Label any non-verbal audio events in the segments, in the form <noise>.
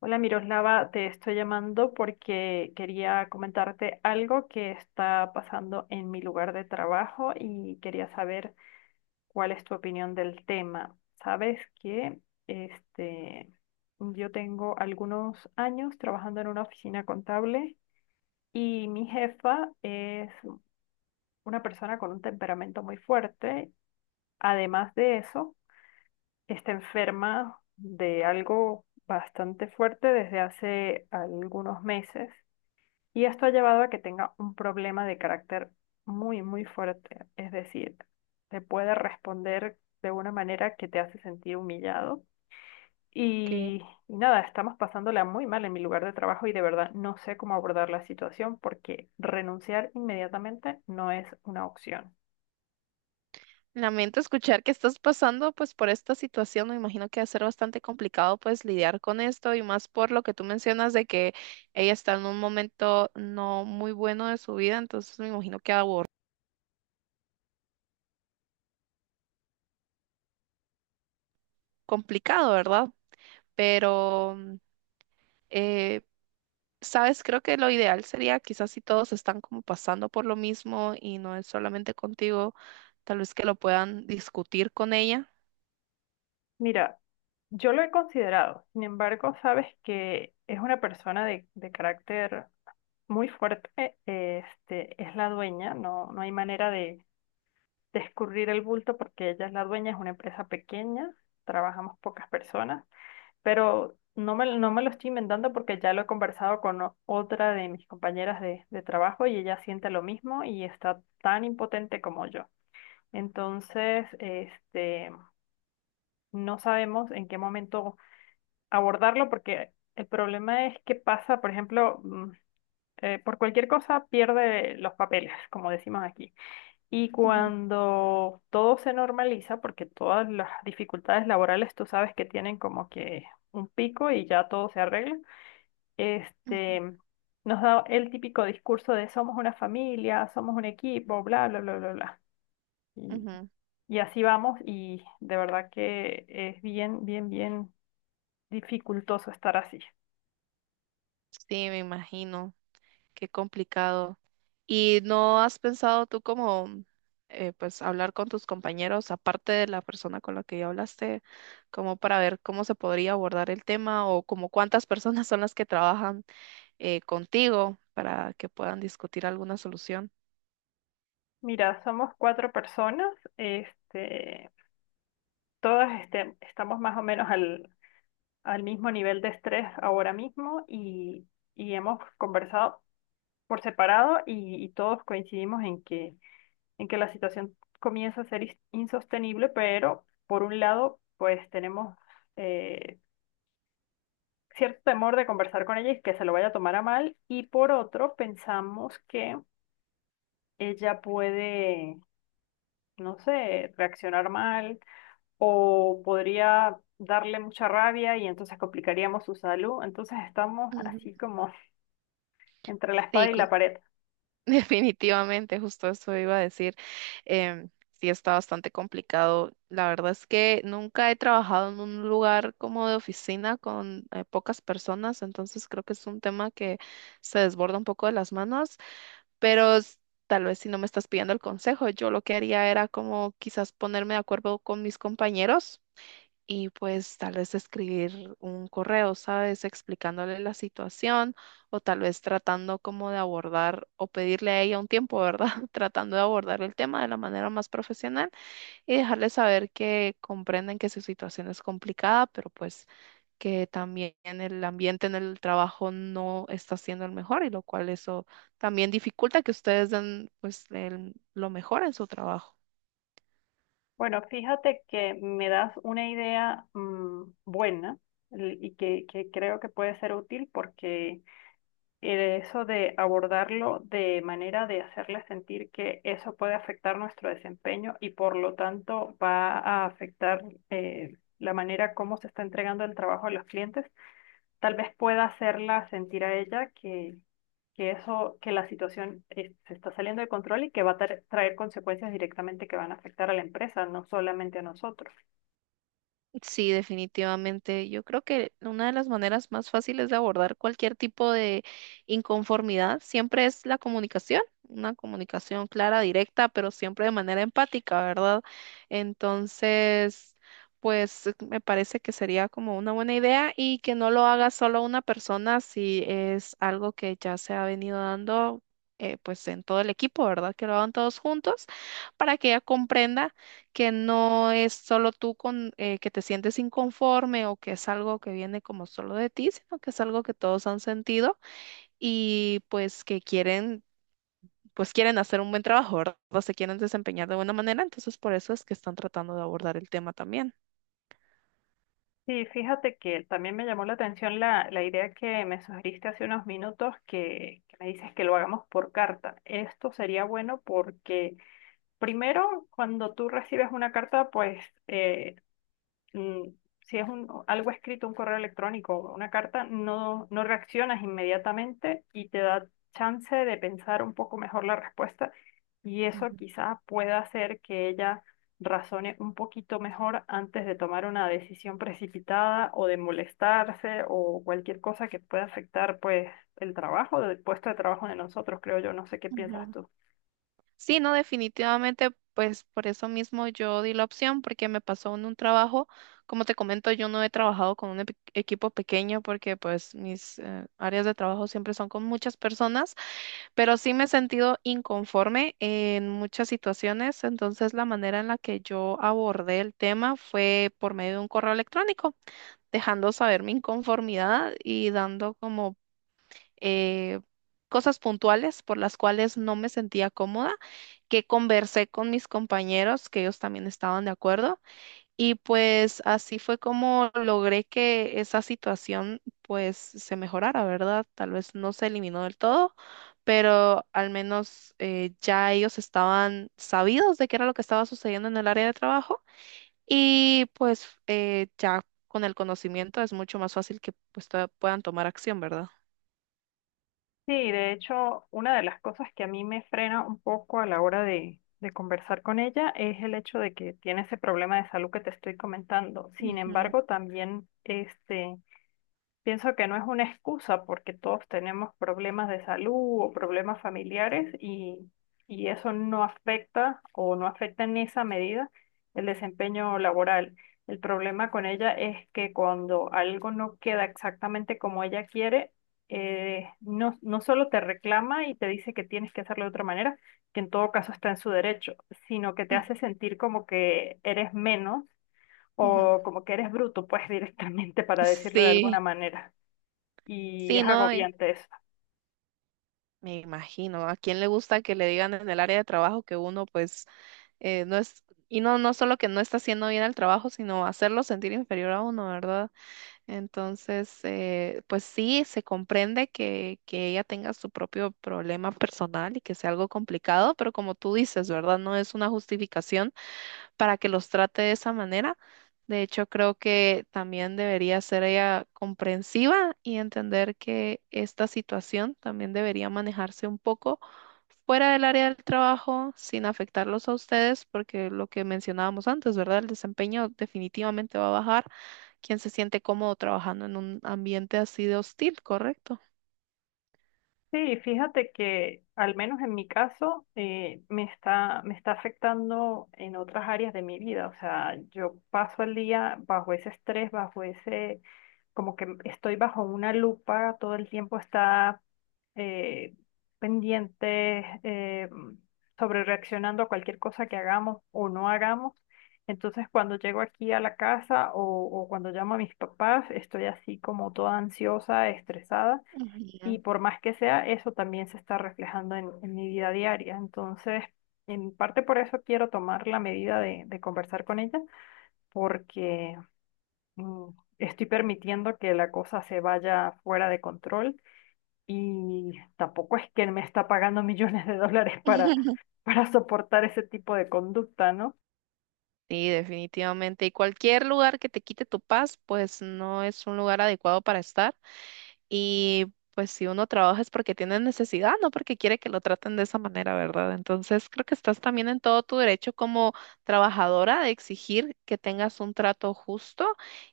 Hola Miroslava, te estoy llamando porque quería comentarte algo que está pasando en mi lugar de trabajo y quería saber cuál es tu opinión del tema. Sabes que este, yo tengo algunos años trabajando en una oficina contable y mi jefa es una persona con un temperamento muy fuerte. Además de eso, está enferma de algo bastante fuerte desde hace algunos meses. Y esto ha llevado a que tenga un problema de carácter muy, muy fuerte. Es decir, te puede responder de una manera que te hace sentir humillado. Ok. Y, y nada, estamos pasándola muy mal en mi lugar de trabajo y de verdad no sé cómo abordar la situación porque renunciar inmediatamente no es una opción. Lamento escuchar que estás pasando pues por esta situación. Me imagino que va a ser bastante complicado pues lidiar con esto y más por lo que tú mencionas de que ella está en un momento no muy bueno de su vida, entonces me imagino que va complicado, ¿verdad? Pero, eh, sabes, creo que lo ideal sería quizás si todos están como pasando por lo mismo y no es solamente contigo, tal vez que lo puedan discutir con ella. Mira, yo lo he considerado, sin embargo, sabes que es una persona de carácter muy fuerte, es la dueña, no, no hay manera de escurrir el bulto porque ella es la dueña, es una empresa pequeña, trabajamos pocas personas, pero no me lo estoy inventando porque ya lo he conversado con otra de mis compañeras de trabajo y ella siente lo mismo y está tan impotente como yo. Entonces, no sabemos en qué momento abordarlo porque el problema es que pasa, por ejemplo, por cualquier cosa pierde los papeles, como decimos aquí. Y Ujú, cuando todo se normaliza, porque todas las dificultades laborales tú sabes que tienen como que un pico y ya todo se arregla, este, ujú, nos da el típico discurso de somos una familia, somos un equipo, bla, bla, bla, bla, bla. Y, ujú. y así vamos y de verdad que es bien, bien, bien dificultoso estar así. Sí, me imagino. Qué complicado. ¿Y no has pensado tú como, pues, hablar con tus compañeros, aparte de la persona con la que ya hablaste, como para ver cómo se podría abordar el tema o como cuántas <laughs> personas son las que trabajan contigo para que puedan discutir alguna solución? Mira, somos cuatro personas, todas estamos más o menos al mismo nivel de estrés ahora mismo y hemos conversado por separado y todos coincidimos en en que la situación comienza a ser insostenible, pero por un lado, pues tenemos eh, cierto temor de conversar con ella y que se lo vaya a tomar a mal, y por otro, pensamos que ella puede, no sé, reaccionar mal o podría darle mucha rabia y entonces complicaríamos su salud. Entonces estamos Ujú. así como entre la Sí, espada y la pared. <laughs> definitivamente, justo eso iba a decir. em, sí, está bastante complicado. La verdad es que nunca he trabajado en un lugar como de oficina con pocas personas, entonces creo que es un tema que se desborda un poco de las manos, pero tal vez si no me estás pidiendo el consejo, yo lo que haría era como quizás ponerme de acuerdo con mis compañeros y pues tal vez escribir un correo, ¿sabes? Explicándole la situación o tal vez tratando como de abordar o pedirle a ella un tiempo, ¿verdad? <laughs> Tratando de abordar el tema de la manera más profesional y dejarle saber que comprenden que su situación es complicada, pero pues que también el ambiente en el trabajo no está siendo el mejor y lo cual eso también dificulta que ustedes den pues lo mejor en su trabajo. Bueno, fíjate que me das una idea buena y que creo que puede ser útil porque eso de abordarlo de manera de hacerle sentir que eso puede afectar nuestro desempeño y por lo tanto va a afectar la manera como se está entregando el trabajo a los clientes, tal vez pueda hacerla sentir a ella que eso, que la situación se está saliendo de control y que va a traer consecuencias directamente que van a afectar a la empresa, no solamente a nosotros. Sí, definitivamente. Yo creo que una de las maneras más fáciles de abordar cualquier tipo de inconformidad siempre es la comunicación, una comunicación clara, directa, pero siempre de manera empática, ¿verdad? Entonces, pues me parece que sería como una buena idea y que no lo haga solo una persona si es algo que ya se ha venido dando. Pues en todo el equipo, ¿verdad? Que lo hagan todos juntos para que ella comprenda que no es solo tú con, que te sientes inconforme o que es algo que viene como solo de ti, sino que es algo que todos han sentido y pues que quieren, pues quieren hacer un buen trabajo, ¿verdad? O se quieren desempeñar de buena manera, entonces por eso es que están tratando de abordar el tema también. Sí, fíjate que también me llamó la atención la idea que me sugeriste hace unos minutos, que me dices que lo hagamos por carta. Esto sería bueno porque primero, cuando tú recibes una carta, pues eh, mm, si es un, algo escrito, un correo electrónico o una carta, no, no reaccionas inmediatamente y te da chance de pensar un poco mejor la respuesta y eso quizás pueda hacer que ella razone un poquito mejor antes de tomar una decisión precipitada o de molestarse o cualquier cosa que pueda afectar pues el trabajo, el puesto de trabajo de nosotros, creo yo, no sé qué piensas Ujú. tú. Sí, no, definitivamente, pues por eso mismo yo di la opción, porque me pasó en un trabajo, como te comento, yo no he trabajado con un equipo pequeño porque pues mis áreas de trabajo siempre son con muchas personas, pero sí me he sentido inconforme en muchas situaciones, entonces la manera en la que yo abordé el tema fue por medio de un correo electrónico, dejando saber mi inconformidad y dando como eh, cosas puntuales por las cuales no me sentía cómoda, que conversé con mis compañeros, que ellos también estaban de acuerdo, y pues así fue como logré que esa situación pues se mejorara, ¿verdad? Tal vez no se eliminó del todo, pero al menos ya ellos estaban sabidos de qué era lo que estaba sucediendo en el área de trabajo y pues ya con el conocimiento es mucho más fácil que pues puedan tomar acción, ¿verdad? Sí, de hecho, una de las cosas que a mí me frena un poco a la hora de conversar con ella es el hecho de que tiene ese problema de salud que te estoy comentando. Sin Ujú, embargo, también pienso que no es una excusa porque todos tenemos problemas de salud o problemas familiares y eso no afecta o no afecta en esa medida el desempeño laboral. El problema con ella es que cuando algo no queda exactamente como ella quiere, no, no solo te reclama y te dice que tienes que hacerlo de otra manera, que en todo caso está en su derecho, sino que te hace sentir como que eres menos ujú. o como que eres bruto, pues <laughs> directamente para decirlo de alguna Sí, manera y sí, es no, agobiante eso. me imagino. ¿A quién le gusta que le digan en el área de trabajo que uno, pues, no es, y no, no solo que no está haciendo bien el trabajo, sino hacerlo sentir inferior a uno, ¿verdad? Entonces, pues sí, se comprende que ella tenga su propio problema personal y que sea algo complicado, pero como tú dices, ¿verdad? No es una justificación para que los trate de esa manera. De hecho, creo que también debería ser ella comprensiva y entender que esta situación también debería manejarse un poco fuera del área del trabajo sin afectarlos a ustedes, porque lo que mencionábamos antes, ¿verdad? El desempeño definitivamente va a bajar. Quien se siente cómodo trabajando en un ambiente así de hostil, ¿correcto? Sí, fíjate que al menos en mi caso me está afectando en otras áreas de mi vida. O sea, yo paso el día bajo ese estrés, bajo ese, como que estoy bajo una lupa, todo el tiempo está eh, pendiente, sobre reaccionando a cualquier cosa que hagamos o no hagamos. Entonces, cuando llego aquí a la casa o cuando llamo a mis papás, estoy así como toda ansiosa, estresada. Y Ujú. por más que sea, eso también se está reflejando en mi vida diaria. Entonces, en parte por eso quiero tomar la medida de conversar con ella, porque mm, estoy permitiendo que la cosa se vaya fuera de control y tampoco es que me está pagando <laughs> millones de dólares <laughs> para soportar ese tipo de conducta, ¿no? Sí, definitivamente. Y cualquier lugar que te quite tu paz, pues no es un lugar adecuado para estar. Y pues si uno trabaja es porque tiene necesidad, no porque quiere que lo traten de esa manera, ¿verdad? Entonces creo que estás también en todo tu derecho como trabajadora de exigir que tengas un trato justo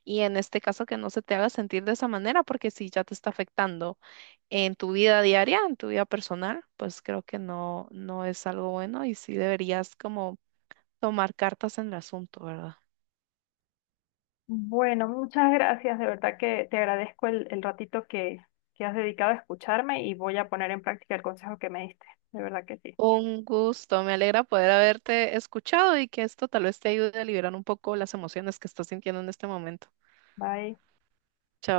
y en este caso que no se te haga sentir de esa manera, porque si ya te está afectando en tu vida diaria, en tu vida personal, pues creo que no, no es algo bueno y sí deberías como tomar cartas en el asunto, ¿verdad? Bueno, muchas gracias. De verdad que te agradezco el ratito que has dedicado a escucharme y voy a poner en práctica el consejo que me diste. De verdad que sí. Un gusto, me alegra poder haberte escuchado y que esto tal vez te ayude a liberar un poco las emociones que estás sintiendo en este momento. Bye. Chao.